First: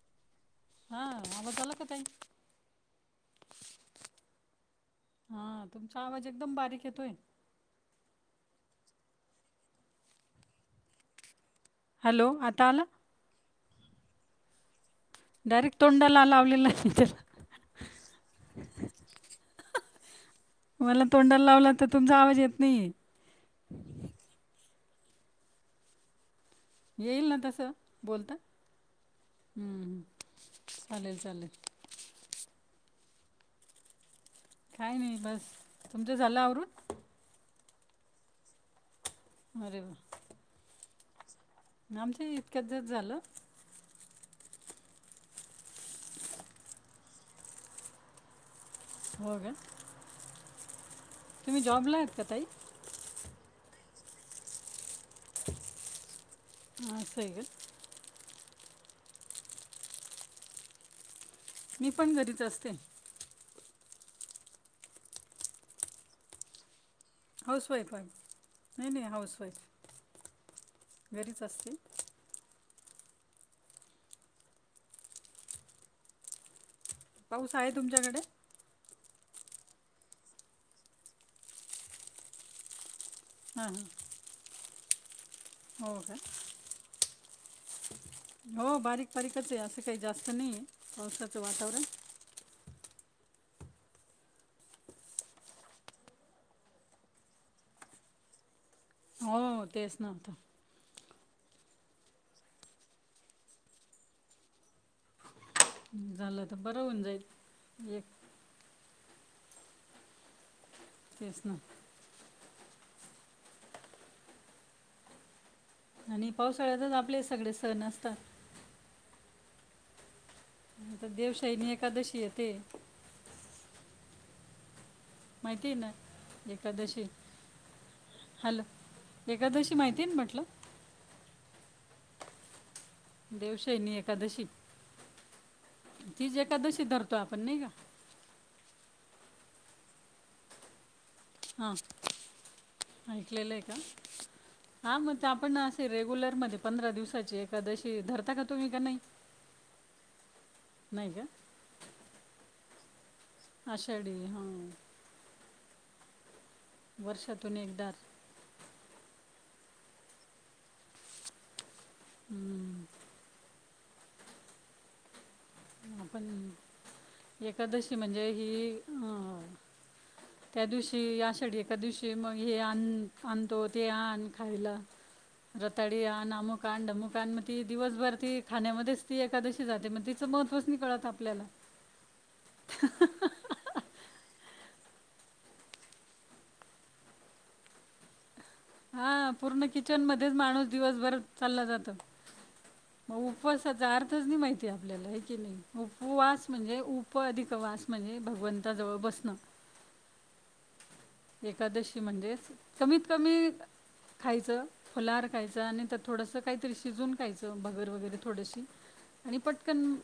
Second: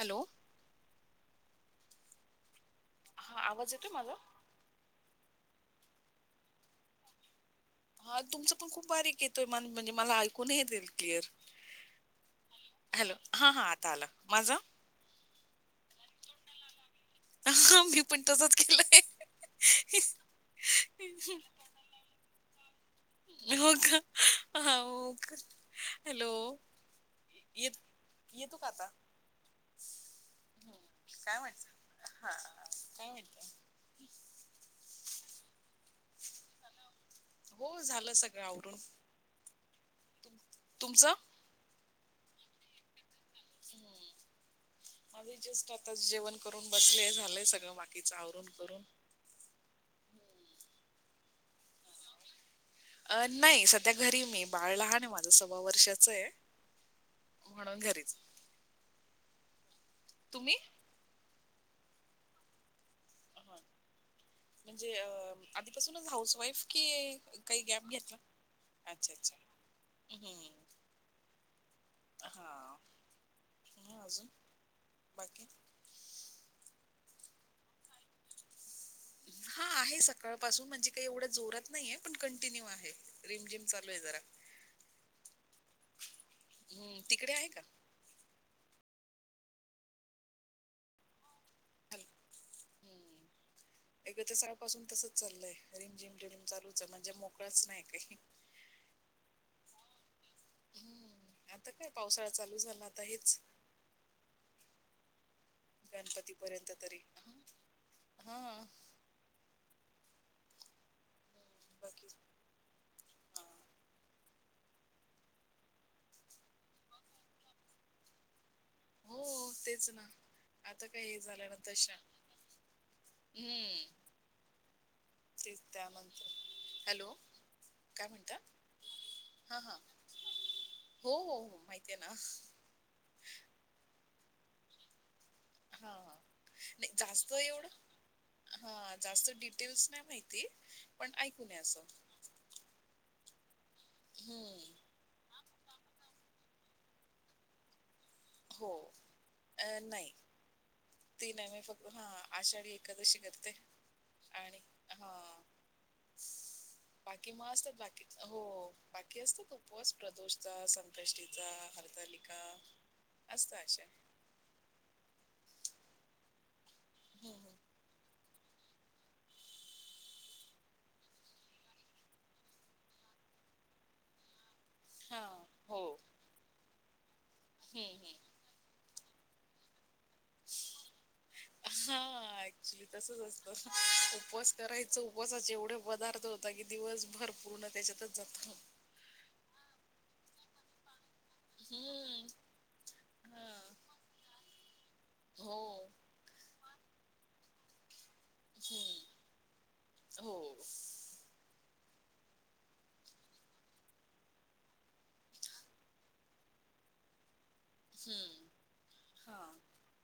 Hello, ह बताला कतय,, हा, आवाज येतोय माझा, हा, तुमचा आवाज एकदम बारीक येतोय, हा तुमच पण खूप बारीक येतोय,, म्हणजे मला ऐकू नाई येतय क्लिअर,,, हॅलो,, आता आला. आलं, माझं, डायरेक्ट तोंडाला लावलेला,, हहह हा, मी पण तसच केलंय, मला तोंडाला लावला तर तुमचा आवाज येत नाहीये, का हो का, अं, हॅलो, येईल ना तसं, येत बोलता,, येतो का आता? हम्म, हम् चालेल, चालेल काय मायत. काय नाही बस,, तुमचं झालं आवरुण? हो, झालं सगळं आवरुन, अरे, तुमचं, आमचं इतक्यात जत झालं,,, आझी जस्ट आताच जेवण करून बसले झालंय सगळं बाकीच आवरून करून होऽगं, तुम्ही जॉबला आहेत का ताई? अ नाही, सध्या घरीय मी, बाळ लहान आहे माझं, सव्वा वर्षाच य,, कसयं का? तुम्ही, मी पण घरीच असते. म्हणजे अ आधीपासूनच हाऊस वाईफ कि [inaudible] काही गॅप हाऊसवाईफ आहे घेतला,, नाही नाही अच्छा अच्छा, हाऊसवाईफ हम्. घरीच असते. ह अजून, बाकी. पाऊस आहे तुमच्याकडे [inaudible] हा आहे, सकाळ पाासून म्हणजे काही एवढं जोरात नाहीये पण कंटिन्यू आहे. रिम झिम हां चालू आहे जरा, हो का, हं, तिकडे आहे का? हो बारीक. बारीकच ये, असं काही जास्त नाहीये पावसाचं वातावरण. हॅलो. हं. [unintelligible] सकाळपासून तसचं चालयं रिमझिम रिम चालूचं म्हणजे मोकळाच नाही काही. हो तेच नव्हतं. हं. आता काय पावसाळा चालू झाला आता हेच. गणपती झालं तर पर्यंत बरं तरी होऊन जाईल एक हां. तेच ना. बाकी हां. आणि पावसाळ्यातच आपले सगळे सण असतात. हो तेच ना. आता काय हे झाले देवशाहीने नंतर शा एकादशी येते हम्म. [inaudible] माहिती आहे ना एकादशी हॅलो. काय म्हणता हॅलो हा, एकादशी हा, माहिती आहे ना म्हटलं हो, हो. हो माहिती आहे ना. देवशैनी एकादशी. हां, हां. तीच एकादशी नाही धरतो जास्त आपण नाही का. एवढं हां, जास्त डिटेल्स नाही माहिती, पण ऐकून आहे असं. [unintelligible] हं. हा आपण रेगुलर मध्ये पंधरा दिवसाची एकादशी धर हो, अ नाही ती नाही मी फक्त हा आषाढी एका आषाढी हां हां, बाकी म वर्षातून असतात एकदा बाकी हो बाकी असतात. उपवास प्रदोषचा, संकष्टीचा, हरतालिका. हम्म, असतय अशा. पण हं, हं. एकादशी म्हणजे हि अं. त्या दिवशी आषाढी एकादशी दिवशी मग हे आणतो ते आण खायलां हां. हो. रताळी आणा अमुक आण डमूक आणं मगं ती हं, हं. दिवसभर ती खाण्यामध्येच. ती एकादशी जाते, मग तिचं महत्वच नाही कळतं आपल्याला. हा ऍक्च्युली तसचं असतं उपवास. करायचं उपवासाचे एवढे पदार्थ होतात की दिवसभर पूर्ण त्याच्यातच जातो हा पूर्ण किचन मध्येच माणूस दिवसभर चालला जातो. हम्म मग हा उपवासाचा अर्थच नाही माहितीये, आपल्याला हेकीनी हो उपवास. म्हणजे उप अधिक वास म्हणजे भगवंताजवळ हम्म बसणं. हो एकादशी म्हणजेच कमीत कमी. खायचं फुलार खायचं आणि थोडस काहीतरी शिजवून खायचं भगर वगैरे हम्म थोडीशी. आणि हा पटकन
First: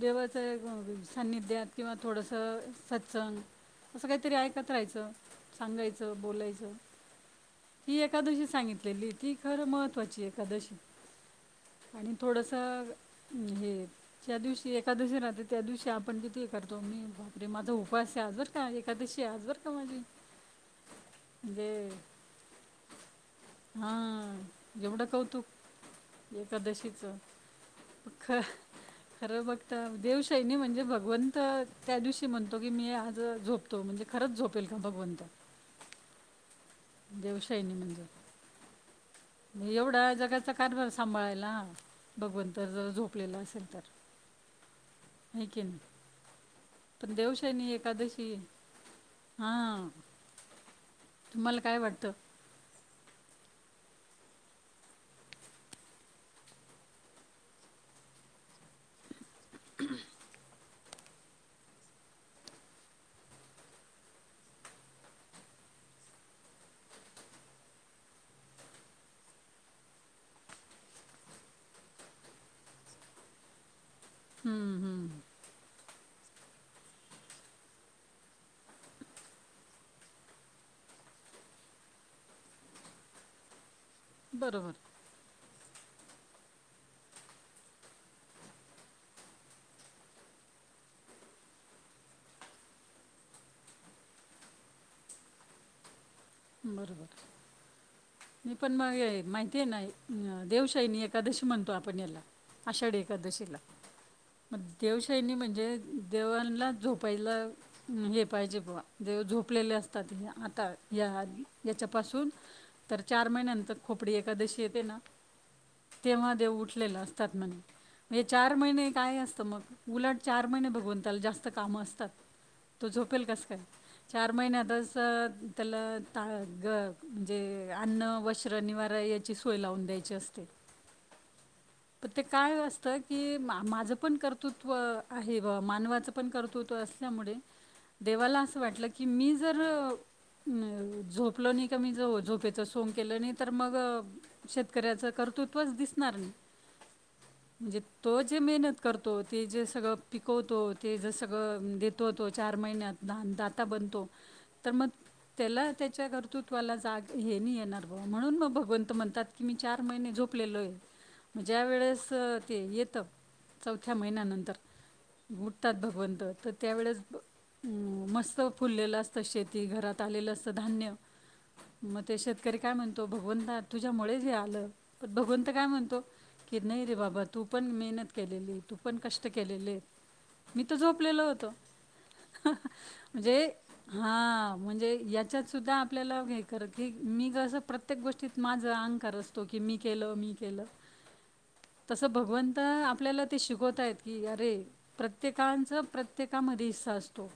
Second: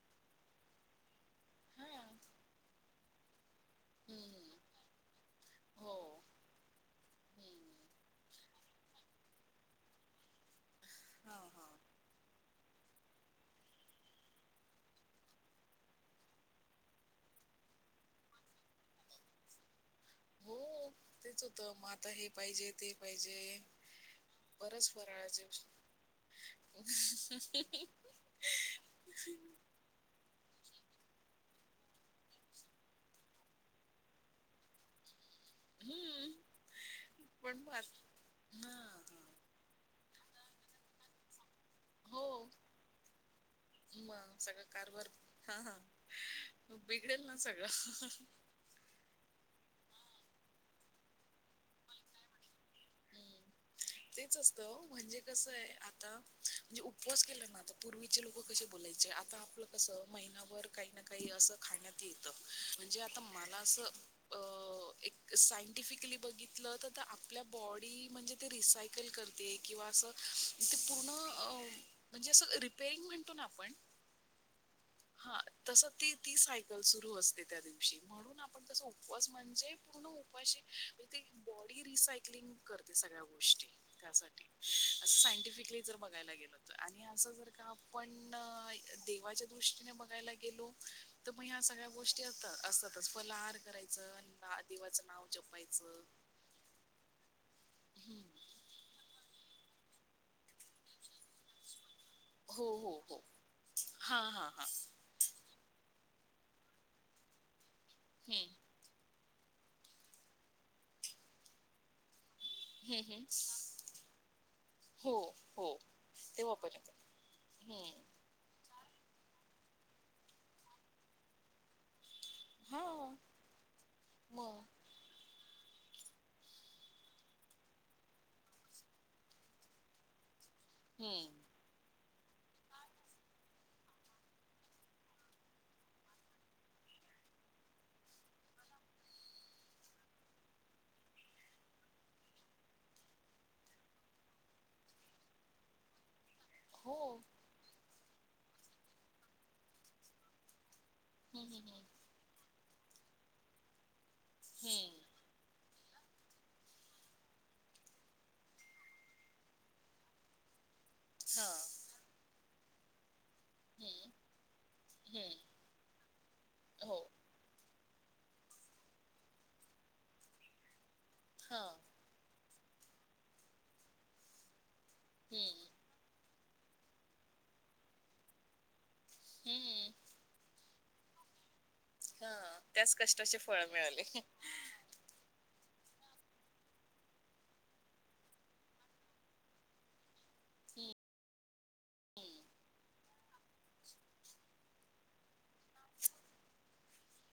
देवाचं सान्निध्यात हा किंवा थोडसं सत्संग. असं काहीतरी हम्म ऐकत राहायचं, हो सांगायचं, बोलायचं. हम्म ही एकादशी सांगितलेली ती खरं महत्त्वाची एकादशी. हा हा आणि थोडसं हे, ज्या दिवशी एकादशी राहते त्या दिवशी आपण किती. करतो मी बाप रे! माझा उपवास आज बरं का एकादशी आज बरं का माझी. हो तेच जे होतं मग आता हे पाहिजे ते पाहिजे हा बरंच येवढं फराळाचे कौतुक. वस्तू. एकादशीच ख खरं बघता देव श सैनी म्हणजे भगवंत त्या दिवशी म्हणतो की, मी आज झोपतो म्हणजे खरंच झोपेल का भगवंत. हम्म. पण मग देवशैनी आत- मंदिर हा हा मग एवढा जगाचा कारभार सांभाळायला. हो भगवंत जर झोपलेलं असेलं तरं, मग सगळं कारभार हा बिघडेलं ना सगळा. हा तुम्हाला काय वाटतं? हम्म [inaudible] तेच असतं हो म्हणजे कसं आहे. आता म्हणजे उपवास केला ना आता पूर्वीचे लोक कसे बोलायचे. आता आपलं कस महिनाभर काही ना काही असं खाण्यात येत म्हणजे आता मला असं. अ एक सायंटिफिकली बघितलं तर आपल्या बॉडी म्हणजे, ती रिसाइकल करती किंवा ते पूर्ण म्हणजे असं रिपेइंग आपण. हम्म हम्म. हा तस त ती सायकल सुरू असते त्या दिवशी म्हणून आपण तस उपवास म्हणजे पूर्ण उपवाशी ते बॉडी रिसायकलिंग करते सगळ्या गोष्टी त्यासाठी बरोबर, अस सांटिफ बघायला गे अस ज का आपण दे गोष्टी बघायला गेलो तर ह सगळ्या गोष्टी अस असतातच फलार करायच आदिवाचं नाव जपायचं बरोबर हं. मी पण मग माहिती ते नाही देवशाहीनी एकादशी म्हणतो आप आपला हो, हो, आषाढी हो. एकादशीला हां, हां, मग हां. देवशैनी म्हणजे देवांना झोपायला हे हं. पाहिजे बवा देव झोप तपलेले असतात आता या याच्यापासून तर हं, हं. चार महिन्यांतर खोपडी एखादशी येते ना हो, हो. तेव्हा देव उठलेलं असतात हं. म्हणे चार महिने काय असतं मग उलट चार महिने भगवंताला जास्त कामं असतात तू हां. झोपेल कस काय चार मग. महिन्यातस त्याला ता म्हणजे अन्न वस्त्र निवारा याची सोय लावून द्यायची असते हम् प ते काय असतं की माझं पण कर्तृत्व आहे मानवाचं पण कर्तृत्व असल्यामुळे देवाला अस वाट की मी जर झोपल नाही कमी ज झोपेच सोंग केलं नाही तर मग शेतकऱ्याच कर्तृत्वच दिसणार नाही हो म्हणजे तो जे मेहनत करतो ते जे सगळं पिकवतो ते जर हम्म सगळं हम्म देतो होतो चार महिन्यात दान दाता बनतो तर मग हम्म त्याला त्याच्या कर्तृत्वाला जाग हे नाही येणार ब म्हणून मग भगवंत म्हणतात की मी चार महिने झोप हम्म हा ज्या वेळेस ते येत चौथ्या हम्म महिन्यानंतर हम्म उठतात भगवंत तर त्यावेळेस हो मस्त फुललेलं असतं शेती घरात आलेलं असतं धान्य हा मग ते शेत शेतकरी काय म्हणतो भगवता तुझ्यामुळेच हे आलं पण भगवंत हम्म काय म्हणतो की नाही रे बाबा तू पण मेहनत केलेली तू पण कष्ट केलेले हम्म मी झोपलेलं होत हा त्याच कष्टाचे म्हणजे फळ मिळाले हा याच्यात सुद्धा आपल्या प्रत्येक गोष्टीत अंग करतो की केल मी मी केलं हम्म तसं भगवंत आपल्याला ते शिकवता आहेत की अरे प्रत्येकचं प्रत्येकामध्येच असतो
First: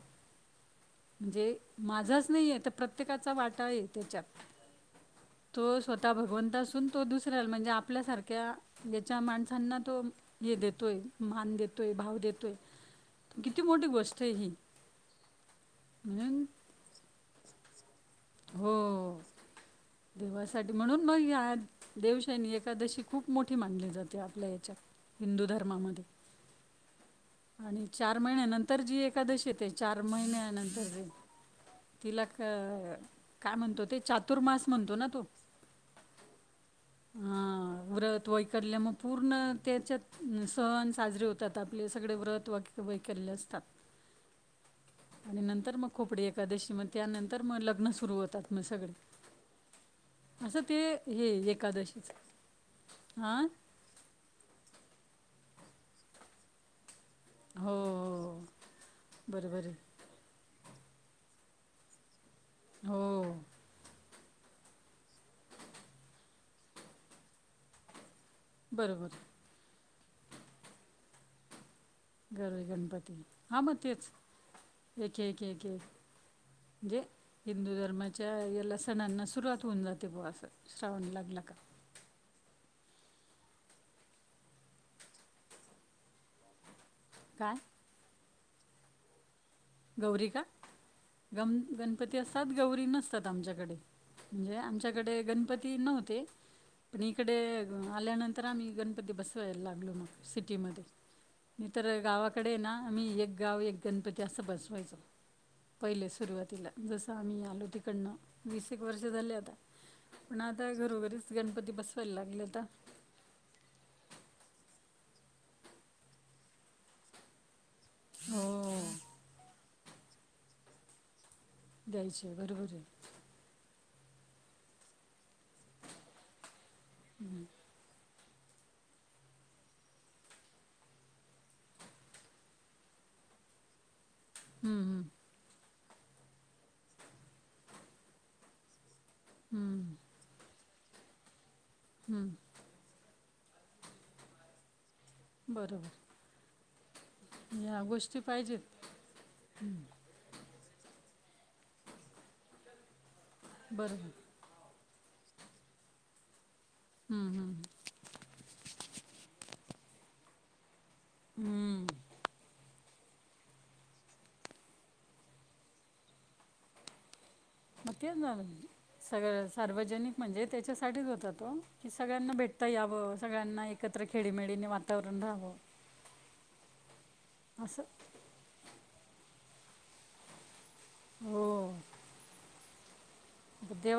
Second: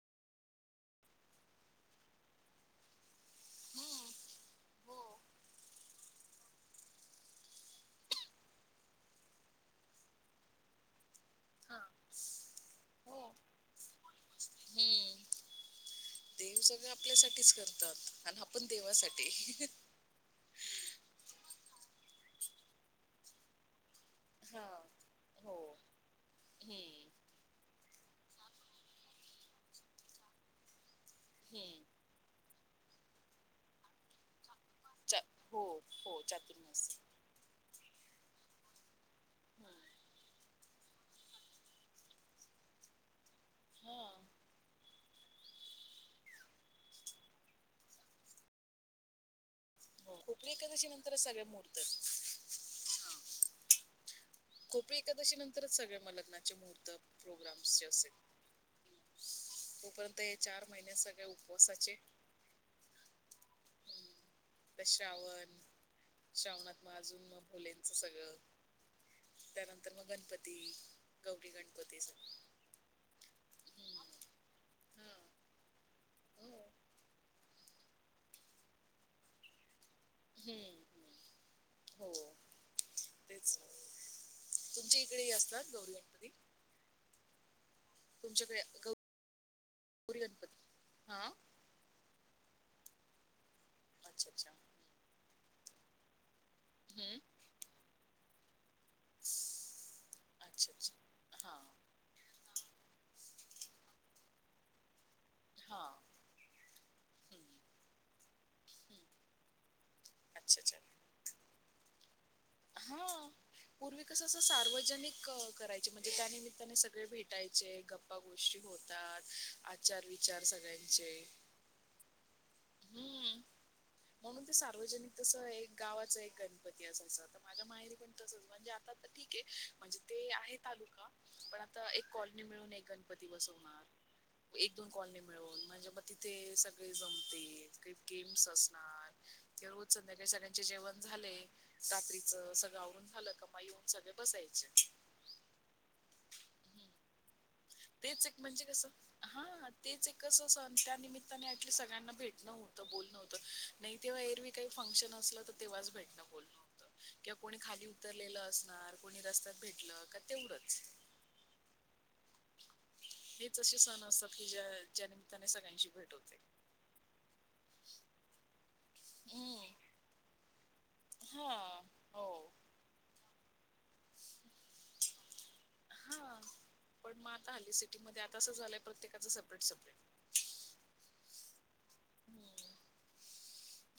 म्हणजे माझाच नाही आहे तर प्रत्येकाचा वाटा आहे हम्म त्याच्यात हो तो स्वतः भगवंत असून तो दुसऱ्याला म्हणजे आपल्यासारख्या ज्याच्या माणसांना तो हे देतोय मान हा देतोय भाव देतोय हो किती मोठी गोष्ट आहे ही म्हणून सग आपल्यासाठीच करतात आणि आपण हो देवासाठी देवासाठी म्हणून मग या देवशैनी एकादशी खूप मोठी मानली जाते आपल्या हा याच्यात हिंदू हो धर्मामध्ये हम्म आणि चार महिन्यानंतर जी एखादशी येते चार महिन्यानंतर जे हम्म तिला काय म्हणतो ते चातुर्मास म्हणतो ना चा तो हो हो चतुर्मास हां. व्रत व ऐकतल्यामुग पूर्ण हम्म. त्याच्यात सण साजरे होतात आपले सगळे व्रत व उभय केले असतात हा आणि नंतर मग खोपडी एकादशी मग त्यानंतर मग लग्न सुरू होतात मग सगळे. हो कोपरी असं ते एकादशी नंतरच हे सगळे मुहूर्त एकादशीच हा. खोपी एकादशी नंतरच सगळे म लग्नाचे मुहूर्त प्रोग्राम हो, हो. बरोबर आहे. तोपर्यंत चार महिने सगळे उपवासाचे. हो. ते श्रावण श्रवणात म अजून मग मुलींच सगळं बरोबर. त्यानंतर मग गणपती गौरी गण गर गणपती हा मग तेच हा एक एक एक एक. हो म्हजे हिंदू धर्माच्या या ल सणांना सुरुवात होऊन जा. ते बो अस हम्म श्रावण लागला का हो तेच तुमच्या इकडे ही असतात गौरी गणपती? काय. तुमच्याकडे गौ गौरी का गम गणपती असतात गौरी नसतात आमच्याकडे. अच्छा अच्छा म्हणजे आमच्याकडे गणपती नव्हते पण हम्म. इकडे आल्यानंतर आम्ही गणपती बसवायला लागलो मग अच्छा सिटीमध्ये. अच्छा हा मी तर गावाकडे ना आम्ही एक गाव एक गणपती अस बसवायचो. हा पहिले सुरुवातीला जसं आम्ही हम्म. आलो तकडन वीस एक वर्ष हम्म. झाले आता. पण अच्छा आता अच्छा घरोघरीच गणपती बसवायला लागेलेत आ हा पूर्वी कस अस सार्वजनिक करायचे म्हणजे त्यानिमित्ताने सगळे भेटायचे गप्पा गोष्टी हो होतात आचार विचार सगळ्यांचे द्यायचे बरोबर हे. हम्म म्हणून ते सार्वजनिक तस एक गावाच एक गणपती असायच तर हम्म. माझ्या माहिरी पण तसच म्हणजे तर ठीक [unintelligible] आहे म्हणजे ते आहे तालुका पण आता एक कॉलनी मिळून एक गणपती बसवणार. एक हम्म, दोन हम्म, कॉलनी मिळवून म्हणजे मग तिथे सगळे जमतील काही गेम्स असणार किंवा रोज हम्म, संध्याकाळी सगळ्यां चे जेवण झाले रात्रीच हम्म. सगळं आवरुन झालं का मग येऊन सगळ्या बसायच्या. बरोबर. या गोष्टी तेच एक म्हणजे पाहिजेत कस हा तेच एक कस त्यानमित्ताने ऍक्च्युली सगळ्यांना भेटण होत बोलणं होत नाही बरोबर तेव्हा एरवी काही फंक्शन असल तर तेव्हाच भेटणं होतं हम्म, किंवा कोणी हम्म, खाली उतरलेलं असणार कोणी रस्त्यात भेटलं का तेवढंच. हम्म. हेच असे सण असतात की ज्या ज्या निमित्ताने सगळ्यांची भेट होते. मग तेच ना सगळ हम्म सार्वजनिक म्हणजे तेच्यासाठीच होतात ओ हा की हो सगळ्यांना भेटता याव स गळ्यांना एकत्र खेडीमेडीने वातावरण राहावं. हा पण म आता हल्ली असं सिटी मध्ये आता असं झालंय प्रत्येकाच सपरेट सपरेट. हो.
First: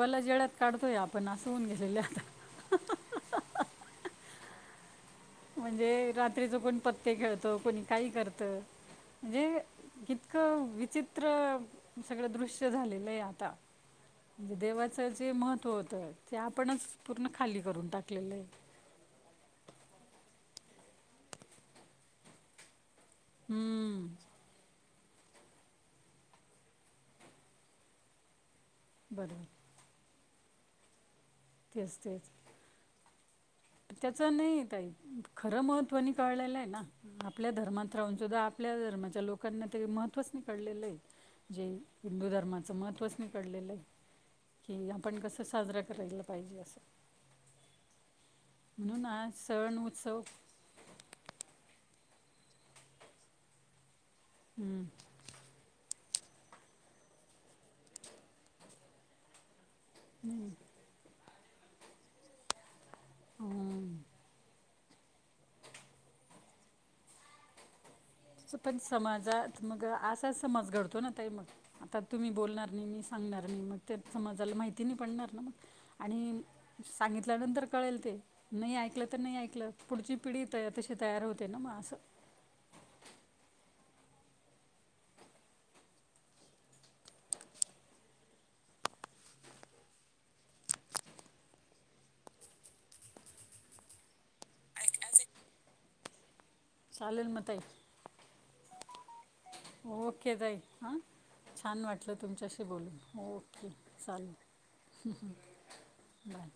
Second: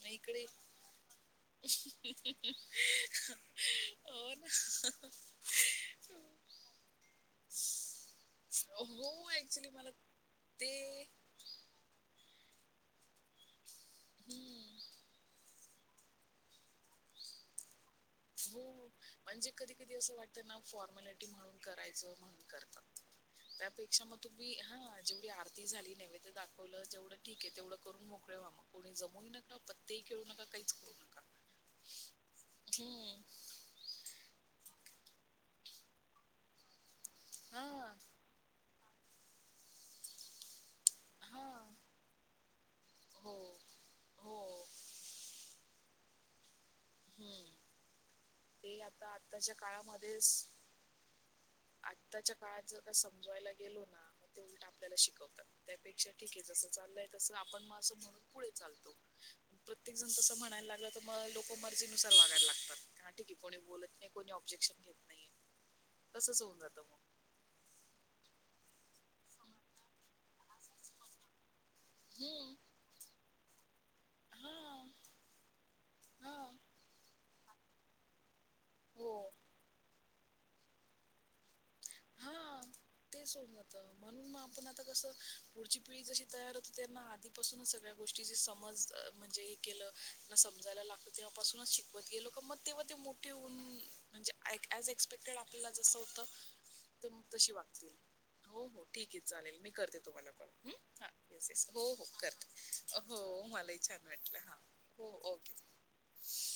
म इकडे जेळ्यात काढतोय आपण असं होऊन गेलेलं आहे आता [unintelligible] म्हणजे रात्रीच कोण पत्ते खेळतो कोणी काही करत. हो म्हणजे ऍक्च्युली मला इतकं ते विचित्र हे सगळं दृश्य झालेलं आहे आता. म्हजे हम्म देवाचं जे महत्त्व होतं ते आपणच पूर्ण खाली करून टाक हो म्हणजे कधी कधी असं वाटतं ना फॉर्मलिटी म्हणून करायचं म्हणून करतात. त्यापेक्षा हम्म, मग तुम्ही हा जेवढी आरती झाली नैवेद्य दाखवलं. जेवढं ठीक आहे. तेवढं करून मोकळेवा व्हा. कोणी जमूही बरोबर नका पत्तेही खेळू नका काहीच करू नका. तेच तेच. हम्म त्याच नाही ताई का खरं महत्वानी कळलेलं आहे ना आपल्या हा धर्मात राहून सुद्धा आपल्या धर्माच्या लोकांना ते महत्त्वच नि कळेलल आहे हा जे हिंदू धर्मात त्याचं महत्त्वच नाही हो कळलेलं आहे हो की आपण कसं साजरां करायला पाहिजे असं. हम्म. ते म्हणून आता आज आताच्या सण उत्सव काळामध्येच ताच्या काळात जर का समजवायला गेलो ना मग ते उलट हम्म आपल्याला शिकवतात त्यापेक्षा ठीक आहे, जस चाललंय तस आपण मग असं म्हणून पुढे चालतो, प्रत्येक जण तस म्हणायला लागला तर मर्जी नुसार वागायला लागतात ठीे कोणी बत हम्म नाही कोणी ऑब्जेक्शन होत नाहीये तसंच होऊन जात मग पण समाजात मग असा समाज घडतो ना ताई मग आता तुम्ही हम्म बोलणार नाही मी सांगणार मी मग ते समाजाला माहिती हा नाही पडणार नाही ना. मग हा आणि सांगितल्यानंतर कळेल ते नाही ऐकलं तर हो नाही ऐकलं. पुढची पिढी तशी तयार होते ना म असं. तेच हो जात म्हणून मग आपण आता कसं पुढची पिढी जशी तयार होतो, त्यांना आधीपासूनच सगळ्या गोष्टी समज केलं म्हणजे समजायला लागतं मग तेव्हापासून म्हणजेज एक्सपेक्टेड आपल्याला जस होत. चालेल मग ताई हो हो ठीक आहे. चालेल मी करते. तुम्हाला ओके ताई कॉल हां येस येस हो छान हो वाटलं तुमच्याशी करते हो बोलून ओके मलाही छान वाट ह हो ओके. बर.